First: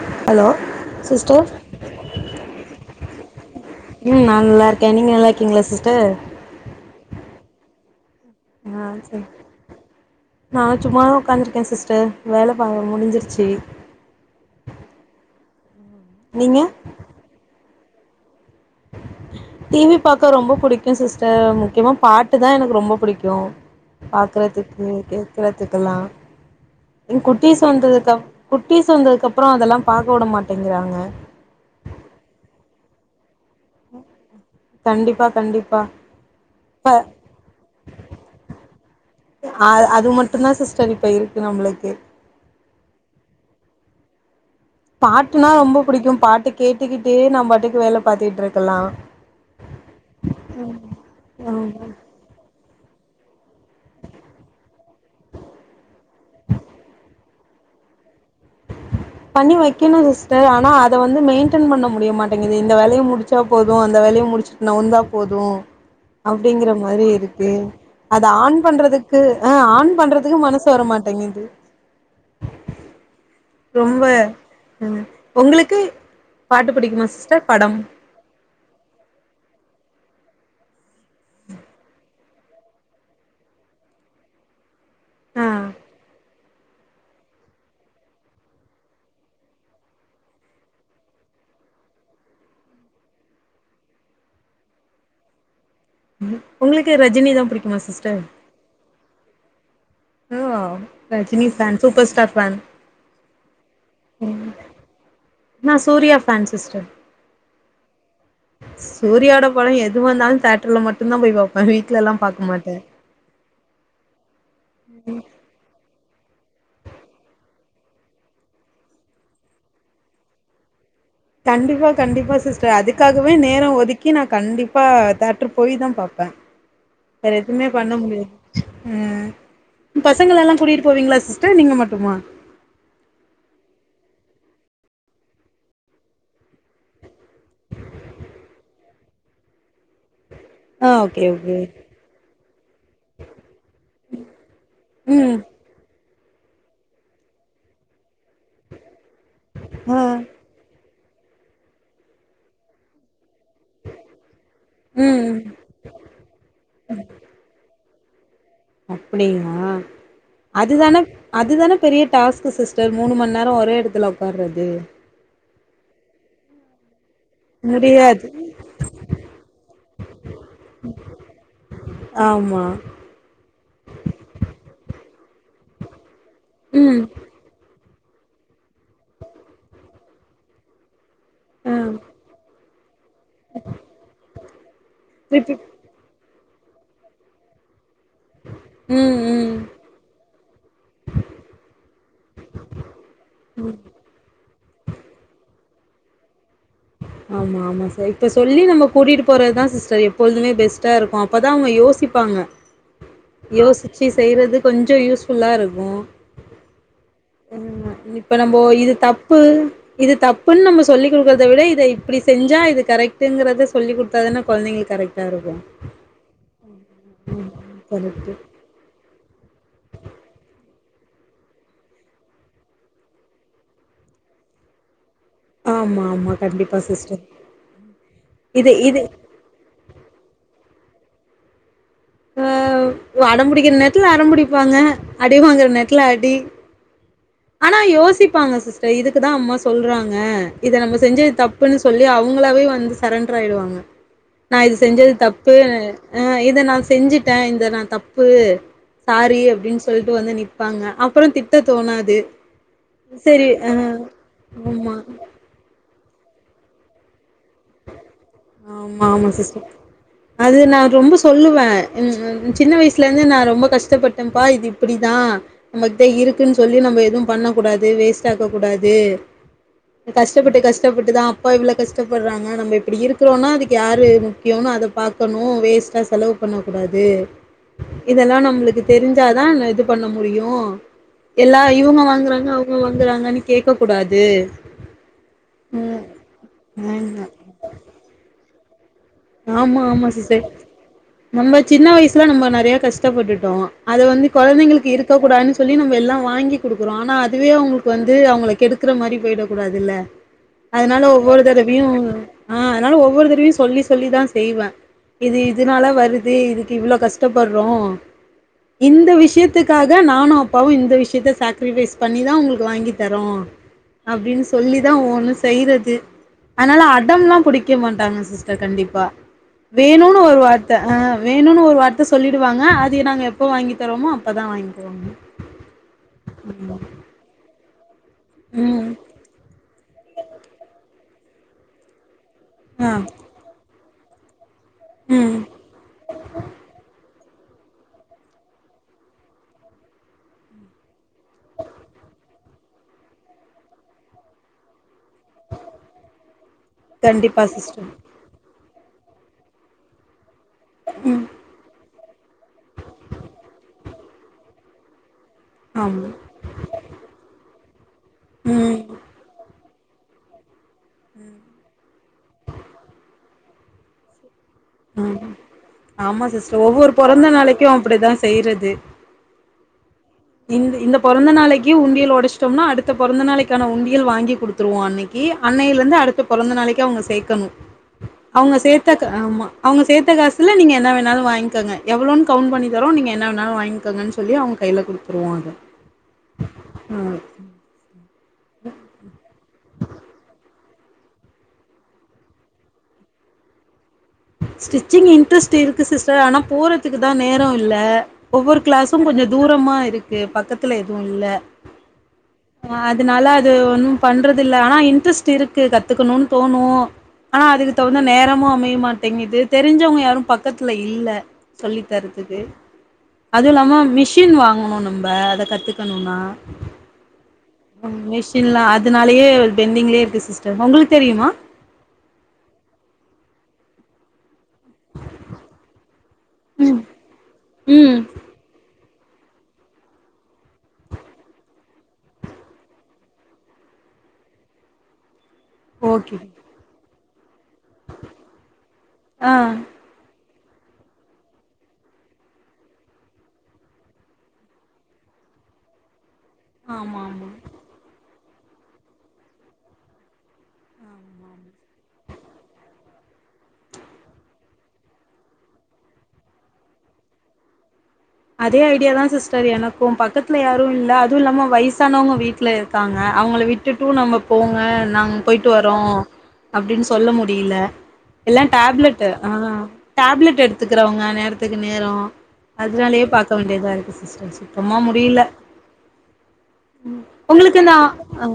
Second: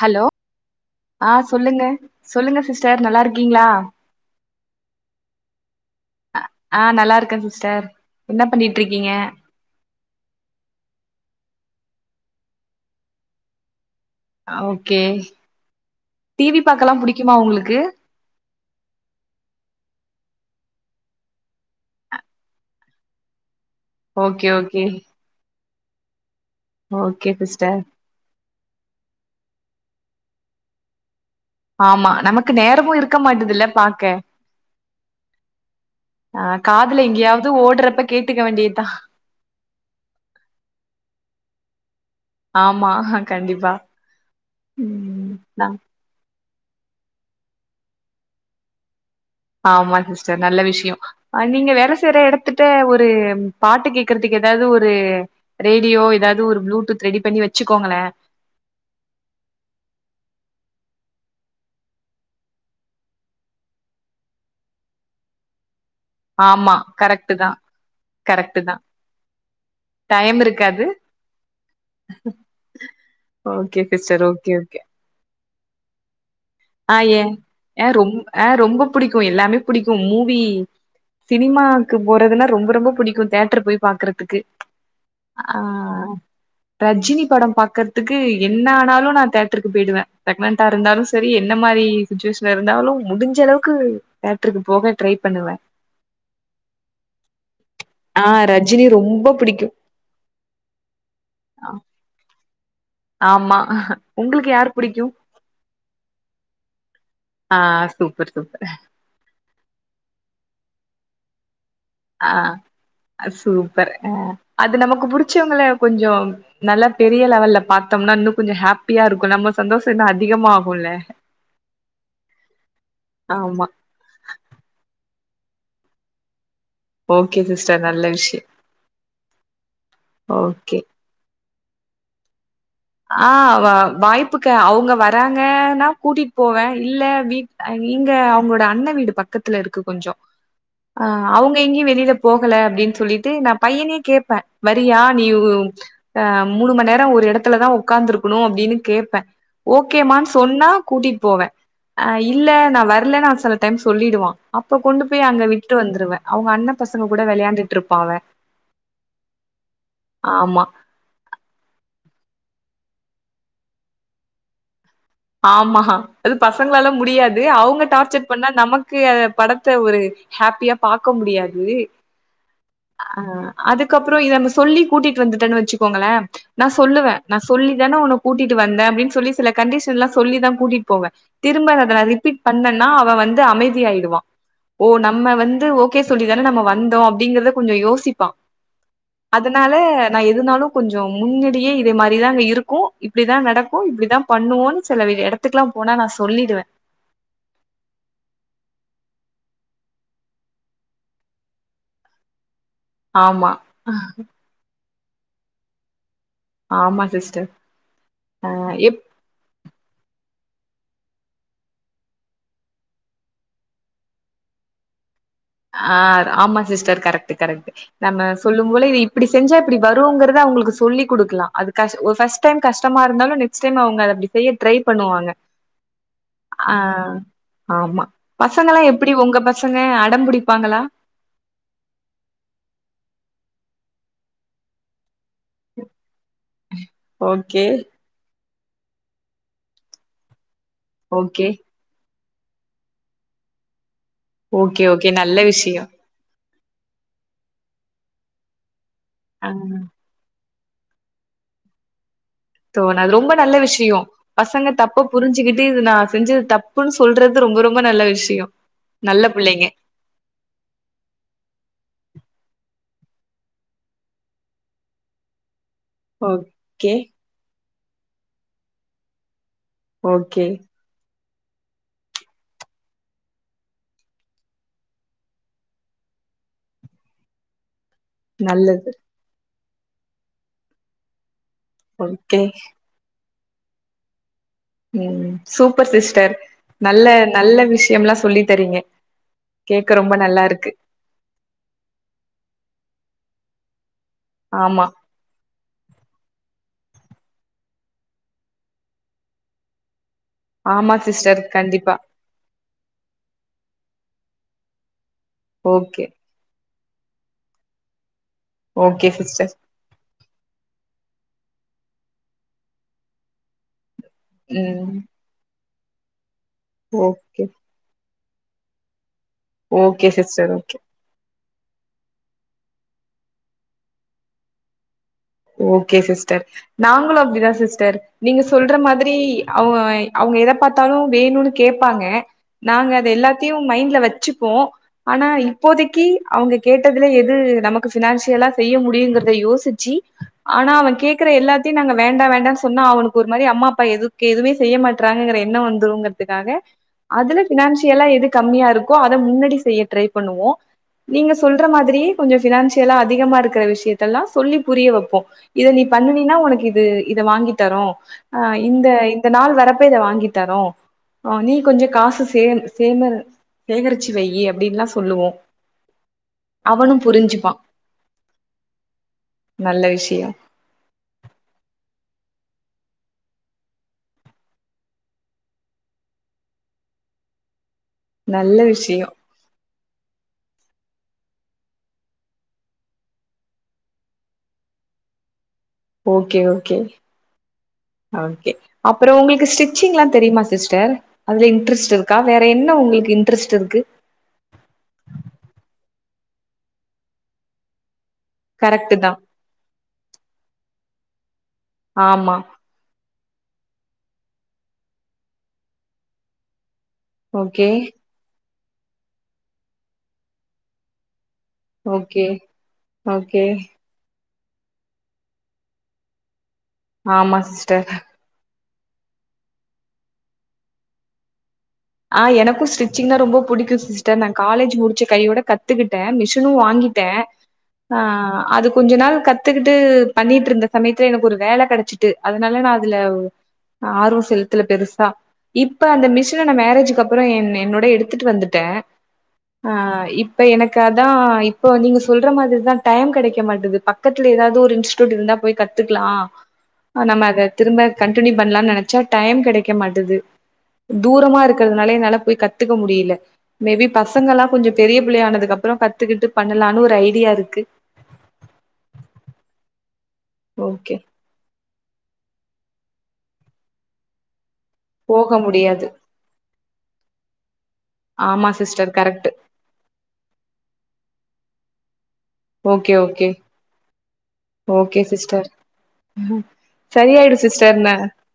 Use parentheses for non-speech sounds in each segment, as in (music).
Hello ஆ sister சொல்லுங்க சொல்லுங்க சிஸ்டர் நல்லா இருக்கீங்களா கே நீங்க நல்லா இருக்கீங்களா சிஸ் ஆ நல்லா இருக்கே சிஸ்டர் என்ன பண்ணிட்டு ஆ இருக்கீங்க சரி நா சும்மா தா உக்காந்து இருக்கே சிஸ் டர் வேல ப முடிஞ்சிருச்சு ஆ ஓகே நீங்க டிவி பாக்கல்லா புடிக்குமா உங்களுக்கு (inaudible) டிவி பாக்க ரொம்ப புடிக்கு சிஸ்டர் முக்கியமா பாட்டு தா எனக்கு ரொம்ப பிடிக்கு ஓகே ஓகே பாக்குறதுக்கு கேக்றதுக்கெல்லா எ ஓகே குட்டிஸ் சிஸ்டர் வந்ததுக்கப் குட்டிஸ் வந்ததுக்கப்புறோ அதெல்லா பாக்க வுட மாட்டேங்கிறாங்க ஆமா நமக்கு நேரமு இருக்க மாட்டதுல பாக்க கண்டிப்பா கண்டிப்பா ஆ இப்ப காதுல எங்கேயாவது ஓடுறப்ப கேட்டுக்க வேண்டியதா அ அது மட்டுந்தா சிஸ்டர் இப்ப இருக்கு நம்மளுக்கு ஆமா கண்டிப்பா ம் பாட்டுனா நா ரொம்ப புடிக்கு பாட்டு கேட்டுக்கிட்டு நம் பாட்டுக்கு வேல பாத்துகுட்ருக்கலா ஆமா சிஸ்டர் நல்ல விஷயோ அ நீங்க ஆமா வேல செய்ற எடத்து ட்ட ஒரு பாட்டு கேக்கறதுக்கு ஏதாவது ஒரு ரேடியோ ஏதாவது ஒரு ப்ளூடூத் ரெடி பண்ணி வெச் சுக்கோங்களே (inaudible) பண்ணி வைக்கணு சிஸ்டர் ஆனா அத வந்து மெயின்டென் பண்ண முடிய மாட்டேங்குது இந்த வேலைய முடிச்சா போது இந்த வே லைய முடிச்சுட்டு நவுந்தா போது அப்டிங்கிற ஆமா மாரி கரெக்ட் இருக்கு தா அது கரெக்ட் ஆன் தா பண்றதுக்கு ஆ ஆன் பண்றதுக்கு டைம் மனசு இருக்காது வரமாட்டேங்குது (inaudible) ரொம்ப சிஸ்டர் ஓகே ஓகே ம் உங்களுக்கு பாட்டு ஆ புடிக்குமா ஏ சிஸ்டர் படம் அ ரொம் ஆ ரொம்ப புடிக்கு எல்லாமே புடிக்கு மூவி சினிமாக்கு போறதுன்னா ரொம்ப ரொம்ப பிடிக்கு தேட்டர் போய் பாக்குறதுக்கு ஆ ரஜினி பட பாக்கறதுக்கு என்ன ஆனாலு நா தேட்டர்க்கு பேய்டுவே பிரெக்னன்டா இருந்தாலு செ ரி என்ன மாரி சிச்சுவேஷன் இருந்தாலு முடிஞ்ச அளவுக்கு தேட்ருக்கு போக ட்ரை பண்ணுவே உங்களுக்கு ரஜினிதா புடிக்குமா சிஸ்டர் ப பிடிக்கு அ ரஜினி ஃபேன் சுப்பர்ஸ்டார் ஃபேன் ஆமா உங்களுக்கு யார் புடிக்கு நா சூர்யா ஃபேன் சிஸ்டர் ஆ சூப்பர் சூப்பர் சூரியோட படோ எது வந்தாலு தேட்டர்ல மட்டுந்தா போய் பாப் ஆ சூப்பர் ஆ அது நமக்கு புடிச்சவங்கள கொஞ்சோ நல்லா பெரிய லெவல்ல பாத்தோம்னா இன்னு கொஞ்சோ ஹாப்பியா இருக்கு நம்ம சந்தோஷோ இன்னு அதிகமா ஆகுல்ல கண்டிப்பா கண்டிப்பா சிஸ்டர் அதுக்காகவே நேர ஆமா ஒதுக்கி நா கண்டிப்பா தே ட்ரு போயி தா பாப்பே வெற ஓகே எதுவுமே சிஸ்டர் பண்ண நல்ல முடியு விஷயோ அ பசங்கள எல்லா ஓகே கூட்டிட்டு போவீங்களா சிஸ்டர் நீங்க மட்டுமா ஆ வ வாய்ப்புக்கா அவங்க வராங்கன்னா கூட்டிட்டு போவே இல்ல வீட் ஆ இங்க அவங்களோட அண்ண வீடு பக்கத்துல இருக்கு கொஞ்சோ ஆ ஓகே ஓகே அவங்க எங்கயு வெளியில போகல அப்டின்னு சொல்லிட்டு நா பையனயே கேப்பே வரியா நீ ம் உ யு ஆ மூணு மணி நேர ஒரு எடத்துலதா உக்காந்துருக்கணு அப்டின்னு கேப்பே ஆ ஓகேமான்னு சொன்னா கூட்டிட்டு போவே ஆ இல்ல நா வர்ல நா சில டைம் சொல்லிடுவா அப்ப கொண்டு போய் ம் அங்க விட்டுட்டு வந்துருவே அவங்க அண்ண பசங்க கூட வெளையாண்டுட் ருப்பா அவ அப்டியா ஆமா அதுதானே அதுதானே பெரிய டாஸ்க் க்கு சிஸ்டர் மூணு மணி நேரோ ஒரே எடத்துல உக்கார்றது ஆமா அது பசங்களால முடியா து அவங்க முடியாது டார்ச்சர் பண்ணா நமக்கு அ படத்த ஒரு ஹாப்பியா பாக்க முடியாது ஆமா ஆ அதுக்கப்புறோ இத நம்ம சொல்லி கூட்டிட்டு வந்துட்டோனு வச்சுக் கோங்ளே நா ம் சொல்லுவ நா சொல்லி தானே உன்ன கூட்டிட்டு வந்த அப்டீனு சொல்லி சில கண்டீஷ் எல்லா சொல்லிதா கூட்டிட்டு போவே திரும்ப ஆ நா அத ரிபீட் பண்ணேனா அ வ வந்து அமைதியாயிடுவா ஓ நம்ம திருப்பி வந்து ஓகே சொல்லி தானே நம்ம வந்தோ அப்டீங்கறத கொஞ்சோ யோசிப்பா ம் ம் அதனால நா எதுனாலு கொஞ்சோ முன்னடியே இதே மாதிரிதாங்க இருக்கோ இப்டிதா நடக்கும் இப்டீதா பண்ணுவோனு சில எடத்துக்குலா போனா நா சொல்லிடுவ ஆமா ஆமா சிஸ்டர் இப்ப சொல்லி நம்ம கூட்டிட்டு போறதுதா சிஸ்டர் எப்பொழுதுமே பெஸ்டா இருக்கோ அப்பதா அவுங்க யோசிப் பாங்க ஆமா யோசிச்சு செய்யறது கொஞ்சோ யூஸ்ஃபுல்லா இருக்கோ ஆமா சிஸ்டர் ஆமா இப்ப நம்மோ அ இது எப் தப்பு இது தப்புன்னு நம்ம சொல்லி் கொடுக்குறத விட இதப் இப்புடி செஞ்சா இது கரெக்டுங்கறத சொல்லி குடுத்தாதான கொழந்தைங்களுக் கரெக்ட் ஆ ஆமா சிஸ்டர் கரெக்டு கரெக்டு நம்ம கரெக்ட்டு சொல்லும் போல இப்படி செஞ்சா இப்படி வருங்கறத அவுங்குளுக்கு சொல்லிக் குடுக்கலா அது கஷ் ஒரு ஃபர்ட் டைம் கஷ்டமா இருந்தாலு நெக்ஸ்ட் டைம் அவுங்க அத அப்டி செய்ய ட்ரை பண்ணுவாங்க ஆமா ஆமா ஆ கண்டிப்பா சிஸ்டர் ஆமா இது பசங்கலா இது எப்டி உங்க பசங்க அடம் பிடிப்பாங்களா ஆ அடம்பிடிக்குற நேரத்துல அடம்பிடிப்பாங்க அடி வாங்குற நேரத்துல அடி ஓகே ஆனா யோசிப்பாங்க சிஸ்டர் இதுக்குதா அம்மா சொல்றாங்க இத நம்ம செஞ்சது ஓகே தப்புன்னு சொல்லி அவுங் ங்களாவே வந்து சரண்டர் ஆயிடுவாங்க நா இது ஓகே ஓகே செஞ்சது நல்ல தப்பு விஷயோ அ இத நா செஞ்சுட்ட இந்த நா தப்பு சாரி ஆ அப்டின்னு சொல்ட்டு வந்து நிப் பாங்க அப்புறோ திட்ட தோணாது சோ நா அது ரொம்ப சரி நல்ல அ விஷயோ பசங்க ஆமா. தப்ப புரிஞ்சுிக்கிட்டு இது நா செஞ்சது தப்புன்னு சொல்றது ரொம்ப ரொம்ப நல்ல விஷ் ஆமா ஆமா சிஸர் அது நா ரொம்ப சொல்லுவ ம் ம் சின்ன வயசுல இந்து நா ரொம்ப கஷ்டப்பட்டேன்ப்பா இது இப்டிதா நம்மக்கிட்ட இருக்குன்னு சொல்லி ஓகே நம்ம எதுவு பண்ண கூடாது வேஸ்ட் ஆக்க கூடாது ஓகே கஷ்டப்பட்டு கஷ்டப்பட்டுதா அப்பா இவ்ளோ கஷ்டப்படுறாங்க நம்ம இப்டி இருக் இருக்குறோனா அதுக்கு யாரு முக்கியோனு அத பாக்கணோ வேஸ்ட்டா செலவு பண்ணக்கூடாது இதெல்லா நம்முளுக்கு நல்லது தெரிஞ்சாதா நா இது பண்ண முடியோ எல்லா இவுங்க ஓகே வாங்குறாங்க அவுங்க வாங்குறாங்கனு கேக்க கூடாது ம் சூப்பர் சிஸ்டர் நல்ல நல்ல விஷயம்லா சொல்லி தறீங்க ஆமா ஆமா சிஸ்டர் நம்ம சின்ன வயசுல நம்ம நறையா கஷ்டப்பட்டுட்டோ அத வந்து ஆமா கொழந்தைங்குளுக்கு இருக்க கூடாதுனு சொல்லி நம்ம எல்லா வாங்கிக் குடுக்குறோ ஆனா அதுவே அவுங்குளுக்கு வந்து அவுங்கள கெடுக்குற மாரி போயிட கூடாது இல்ல ஆமா அதனால சிஸ்டர் ஒவ்வோரு கண்டிப்பா தடவயையு ஆ அதனால ஒவ்வொரு தடவயு சொல்லி சொல்லிதா செய்வ இது இதனால ஓகே வருது இதுக்கு இவ்வளோ கஷ்டப்படுறோ இந்த ஓகே சிஸ்டர் விஷயத்துக்காக நானோ அப்பாவு இந்த விஷயத்த சாக்கரிஃபைஸ் பண்ணிதா உங்குளுக்கு வாங்கி தரோ அப்டினு சொல்லிதா ம் ஒவ்வோணோ செய்றது அத்னால அடம்லா ஓகே பிடிக்க மாட்டாங்க சிஸ்டர் கண்டிப்பா ஓகே வேணோனு ஒரு சிஸ்டர் வார்த்த ஓகே ஆ வேணோனு ஒரு ஒரு வார்த்த சொல்லிடுவாங்க அத நாங்க எப்போ வாங்கி தருவோமோ அப்பதா வாங்கி தருவாங்க ஓகே சிஸ்டர் நாங்களோ அப்படிதா சிஸ்டர் நீங்க சொல்ற ம் மாதிரி அவ அவுங்க எத பாத்தாலோ வேணும்னு கேப்பாங்க ஆ நாங்க அத எல்லாத்தையு மைண்ட்ல வச்சுப்போ ஆனா ம் இப்போதைக்கி அவுங்க கேட்டதுல எது எது நமக்கு ஃபினான்சியலா செய்ய முடியும்ங்குறத யோசிச்சு ஆனா அவ கேக்குற எல்லாத்தையு நாங்க வேண்டா வேண்டானு சொன்னா அவனுக்கு ஒரு மாரி அம்மா அப்பா எதுக்கு எதுவுமே செய்ய மாட்டே ங்கிற எண்ணோ வந்துங்குறதுக்காக அதுல கண்டிப்பா சிஸ்டர் ஃபினான்சியலா எது கம்மியா இருக் கோ அத முன்னாடி செய்ய ட்ரை பண்ணுவோ நீங்க சொல்ற மாதிரி கொஞ்சோ ஃப்னான்சியலா அதிகமா இருக்கற விஷ்யத்தெல்லா சொல்லி புரிய வப் இத நீ ஆமா பண்ணுனினா ஒனக்கு இது இத வாங்கி தரு ஆ ம் இந்த இந்த நாள் வரப் ப்ப இத வாங்கி தரு ஆ நீ கொஞ்சோ காசு சேந்தரு சேகரிச்சு வையி அப்டின்லா ம் சொல்லுவோ ஆமா சிஸ்ட்ரு ஒவ்வொரு அவனு பொறந்த புரிஞ்சுப்பா நாளைக்கி அப்டிதா செய்றது நல்ல விஷ் இந்த இந்த பொறந்த நாளைக்கி உண்டியல் ஒடச்சிட்டோம்னா அடுத் த பொறந்த நாளைக்கான உண்டியல் வாங்கி குடுத்துருவோ அன்னைக்கி அன்னையில இருந்து அடுத்த பொறந்த நாளைக்கி அவுங்க சேக்கணு அவுங்க நல்ல சேத்த கா விஷயோ ஆமா அவுங்க சேத்த காசுல நீங்க என் ன வேணாலு வாங்கங்க எவ்ளோனு கவுண்ட் பண்ணி தரோ நீங்க என்ன வேண்ணாலு வாங்கங்கன்னு சொல்லி அவுங்க கையில குடுத்துருவோ அத ஓகே ஓகே ம் ஓகே அப்றோ உங்களுக்கு ஸ்டிச்சிங் எல்லா தெரியுமா சிஸ் டர் அதுல இன்ட்ரெஸ்ட் இருக்கா வேற என்ன உங்களுக்கு இன்ட்ரெஸ்ட் இருக்கு ஸ்டிச்சிங் இன்ட்ரெஸ்ட் இருக்கு சிஸ்டர் ஆனா போறதுக்கு தா நேரோ இல்ல ஒவ்வொரு கரெக்ட் கிளாஸ்சு தா கொஞ்சோ தூரமா இருக்கு பக்கத்துல எதுவு இல்ல ஆமா அதனால அது ஒன்னு பண்றது இல்ல ஆனா இன்ட்ரெஸ்ட் இருக்கு கத்துக்கணுன் தோணு ஆனா ஓகே அதுக்கு தகுந்த நேரமு அமைய மாட்டேங்குது தெரிஞ்சவங்க யாரு பக்கத்துல இல்ல சொல்லி ஓகே தரதுக்கு ஓகே அதுவு இல்லாம மிஷ் ஷின் வாங்கணு நம்ம அத கத்துக்கணுனா ஆமா சிஸ்டர் மிஷின்லா அதனாலயே பென்டிங்லியே இருக்கு சிஸ்டர் ஒங்களுக்கு தெரியுமா ஆ எனக்கு ஸ்டிச்சிங்னா ரொம்ப புடிக்கு சிஸ்டர் நா காலேஜ் முடிச்ச கையோட கத்துக்கிட்டே மிஷினு வாங்கிட்டே ஆ ம் அதுக்கு கொஞ்சோ நாள் கத்துக்கிட்டு பண்ணிட்டு இருந்த சமயத்துல எனக்கு ஒரு வேல கெடைச்சிட்டு அதனால நா அதுல ஆர்வோ செலுத்துல பெருசா இப்ப அந்த ஓகே மிஷின நா மேரேஜக்கு அப்றோ என் என்னோட எடுத்துட்டு வந்துட்டே ஆ இப் இப்ப எனக்கு அதா இப்போ நீங்க சொல்ற மாத்ரிதா டைம் கெடைக்க மாட்டது பக்கத்துல ஏதாவுது ஒரு இன்ஸ்டூட் இருந்தா போய் கத்துக்கலா ஆ ஆமா நம்ம ஆமா அத திரும்ப கண்டினியூ பண்ணலானு நெனைச்சா டைம் கெடைக்கமாட்டது ம் ஆமா தூரமா ஆமா இருக்கறதுனால என்னால போய் கத்துக்க முடியில மேபி பசங்கெல்லா கொஞ்சோ பெரிய புள்ளய ஆனதுக்கு அப்றோ கத்து கத்துகிட்டு பண்ணலான்னு ஒரு ஐடியாருக்கு அதே ஐடியா தா சிஸ்டர் எனக்கு பக்கத்துல யாரு இல்ல ஓகே அதுவு இல்லாம வய்சு சனவங்க வீட்ல இருக்காங்க அவுங்கள விட்டுட்டு நம்ம போ (inaudible) நாங்க போக போயிட்டு வரோ முடியாது அப்டின் சொல்ல முடியில எல்லா ஆமா சிஸ்டர் டேப்லெட் கரெக்ட் ஆ டேப்லெட் எடுத்துக்கிறவங்க நேர த்துக்கு நேரோ ஓகே அதுனாலயே ஓகே பாக்க வேண்டியதா இருக்கு சிஸ்டர் சுத்தமா ஓகே முடியில சிஸ்டர் ம் சரியாயிடு ஒங்களுக்கு இந்த சிஸ்டர் நா ஆ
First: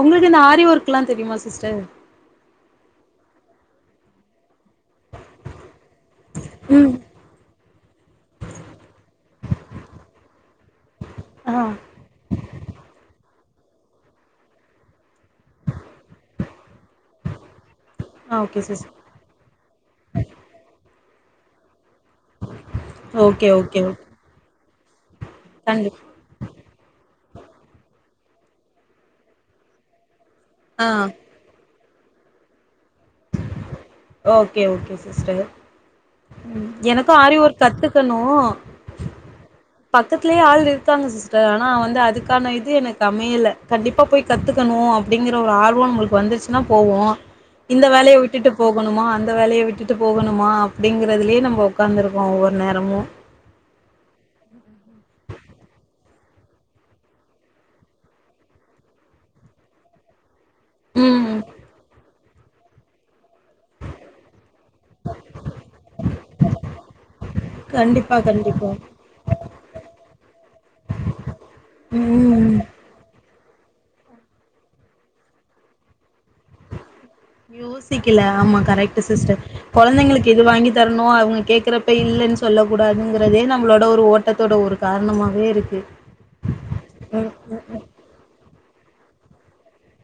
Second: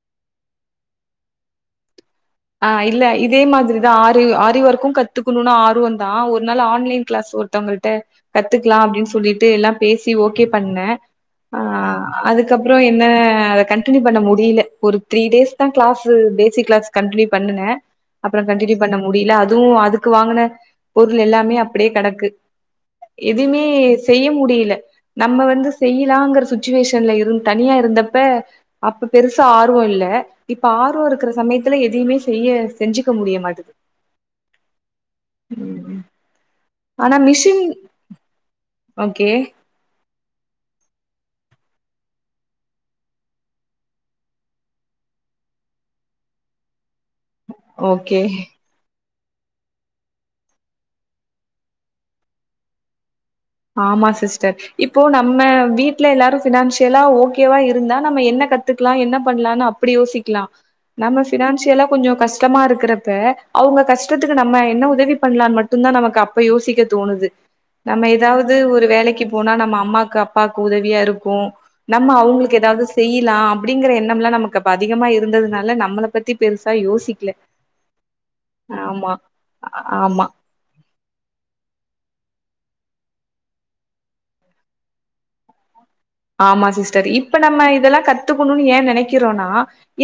ஒங்களுக்கு இந்த ஆரி ஒர்க்குலா தெரியுமா சிஸ்டர் ஆ இல்ல இதே மாத்ரிதா ஆரி ஆரி ஒர் க்கு கத்துக்கணுனு ஆருவ தா ஒரு நாள் ம் ஆன்லைன் கிளாஸ் ஒருத்தவங்கள்ட்ட கத்துக்கலா அப்டின்னு சொல்லிட்டு எல்லா பேசி ஓகே பண்ணே ஆ அதுக்கப்புறோ என்ன அத கண்டினியூ பண்ண முடியில ஒரு த்ரீ டேஸ்தா கிளாஸ்சு பெசிக் கிளாஸ்சு கன்டினியூ பண்ணுன ஆ அப்றோ ஓகே கண்டனியூ சிஸ் பண்ண முடியில அதுவு அதுக்கு வாங்குன பொருளு எல்லாமே அப் ப்டியே கடக்கு ஓகே எதுமே ஓகே ஓகே செய்ய முடியில நம்ம வந்து கண்டிப் செய்யிலங்கற சுச்சுவேஷன்ல இருந் தனியா இருந்தப்ப அப்ப பெருசா ஆர்வோ இல்ல இப்ப ஆ ஆருவோ இருக்குற சமயத் துல எதியுமே செய்ய செஞ்சுக் ஓகே ஓகே சிஸ்டர் ம் ம் எனக்கு ஆனா ஆரி ஒர்க் மிஷின் கத்துக்கணு ஓகே பக்கத்திலேயே ஆள் இருக்காங்க சிஸ் டர் ஆனா வந்து அதுக்கான இது எனக்கு அமையல கண்டிப்பா போய் கத்துக்கணு அப்டிங்கிற ஒரு ஆர்வோ நம்பளுக்கு வந் ச்சுன்னா போவோ இந்த வேலயை ஓகே விட்டுட்டு போகணுமா அந் த வேலயை விட்டுட்டு போகணுமா அப்டிங்கறதுலியே நம்ப ஒக்காந்துருக்கோ ஒவ்வொரு நேரமு ஆமா சிஸ்டர் இப்போ நம்ம வீட்ல எல்லாரு பினான்சியலா ஓகேவா இருந்தா நம்ம என்ன கத்துக்கலா என்ன பண்ணலானு அப்டி யோசிக்கலா நம்ம ம் பினான்சியலா கொஞ்ச கஷ்டமா இருக்கறப்ப அவங்க கஷ்டத்துக்கு நம்ம என்ன உதவி பண்ணலானு மட்டுதா நமக்கு அப்ப யோசிக்க தோணுது கண்டிப்பா கண் வந்து ஒரு வேலைக்கு போனா நம்ம அம்மாக்கு அப்பாக்கு உதவியா இருக்கு நம்ம ம் அவங்களுக்கு ஏதாவது செய்யலா அப்படிங்கிற எண்ணம்லா நமக்கு அ அதிகமா இருந்ததுனால நம்மல பத்தி பெருசா யோசிக் யோசிக்கல ஆமா கரெக்ட் சிஸ்டர் ஆமா குழந்தைங்களுக்கு இது வாங்கி தரணு அவங்க கேக்குறப்ப இல்லனு சொல்ல கூடாதுங்கிறதே நம்மளோட ஒரு ஓட்டத்தோட ஒரு காரணமாவே இருக்கு ஆமா சிஸ்டர் ம் இப்ப நம்ம இதெல்லா கத்துக்கணு ஏன் நினைக்கிறோனா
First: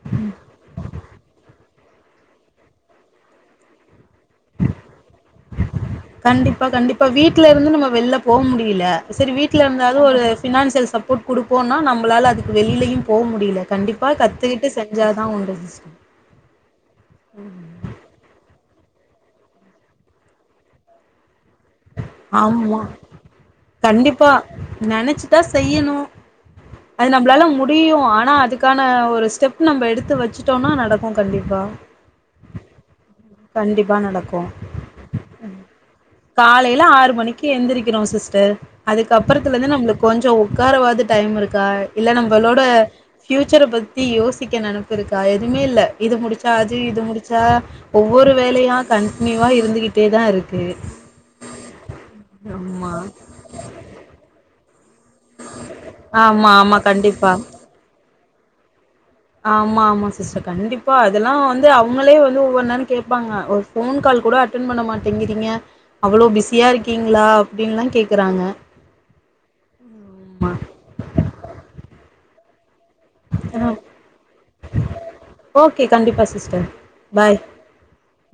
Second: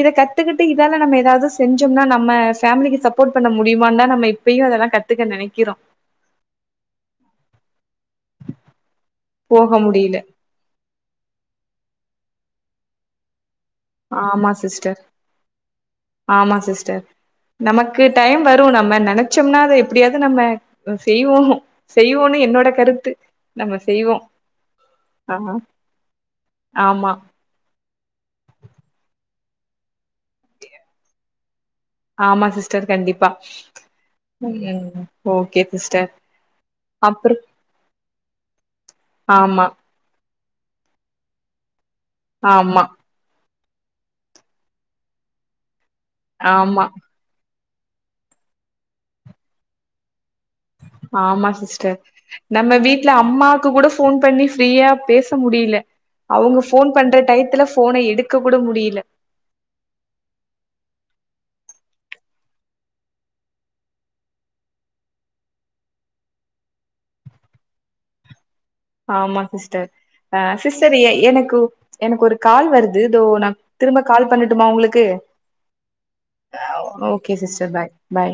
இத கத்துக்கிட்டு இதனால நம்ம ஏதாவது செஞ்சோம்னா நம்ம பேமிலிக்கு சப்போர்ட் பண்ண முடியமா தா நம்ம இப்பயு அதெல்லா கத்துக்க நினைக்கிறோ கண்டிப்பா கண்டிப்பா வீட்ல இருந்து நம்ம வெளில போ முடியல செரி வீட்டல போக இருந்தாவது முடியல ஒரு பினான்சியல் சப்போர்ட் கொடுப்போம்னா நம்மளால அதுக் வெளியிலயு போ முடியல கண்டிப்பா ஆமா கத்துக்கிட்டு சிஸ்டர் செஞ்சாதா உண்டு ஆமா சிஸ்டர் நமக்கு டைம் வரு நம்ம நினைச்சோம்னா அத எப்படியாவது நம்ம செய்வோ செய்வோன்னு என்னோட ஆமா கருத்து நம்ம செய்வோ கண்டிப்பா ஆ நினைச்சுதா செய்யணு ஆமா அது நம்மளால முடியு ஆனா அதுக்கான ஒரு ஸ்டெப் நம்ம எடுத்து வச்சிட்டோனா நடக்கு கண்டிப்பா ஆமா சிஸ்டர் கண்டிப்பா கண்டிப்பா நடக்கு ம் ஓகே சிஸ்டர் காலையில ஆறு அப்றோ மணிக்கு எந்திரிக்கிறோ சிஸ்டர் அதுக்கு அப்புறத்துல ஆமா இருந்து நம்மளுக்கு கொஞ்ச உட்காரவாத டைம் இருக்கா இல்ல நம்மளோட ஆமா ஃபுட் ச்சர பத்தி யோசிக்க நினப்பு இருக்கா எதுவுமே இல்ல இது முடிச்சா அது ஆமா இது முடிச்சா ஒவ்வொரு வேலையா கன்டினியூவா இருந்துகிட்டே தா இருக் ஆமா சிஸ்டர் நம்ம ஆமா வீட்டுல அம்மாக்கு கூட போன் பண்ணி ஃப்ரீயா பேச முடியல ஆமா அவங்க ஆமா போன் பண்ற கண்டிப்பா டயத்துல போன எடுக்க கூட முடியல ஆமா ஆமா சிஸ்டர் கண்டிப்பா அதெல்லா வந்து அவங்களே வந்து ஒவ்வொரு நேர கேட்பாங்க ஒரு போன் கால் கூட அட்டன் பண்ண மாட்டேங்கிறீங்க அவ்ளோ பிஸியா இருக்கீங்களா அப்படின்ல்லா கேக்கறாங்க ஆமா சிஸ்டர் ஆ சிஸ்டர் எனக்கு எனக்கு ஒரு கால் வரு து இதோ நா திரும்ப கால் பண்ணட்டுமா உங்களுக்கு ஓகே கண்டிப்பா sister okay bye sister bye பாய்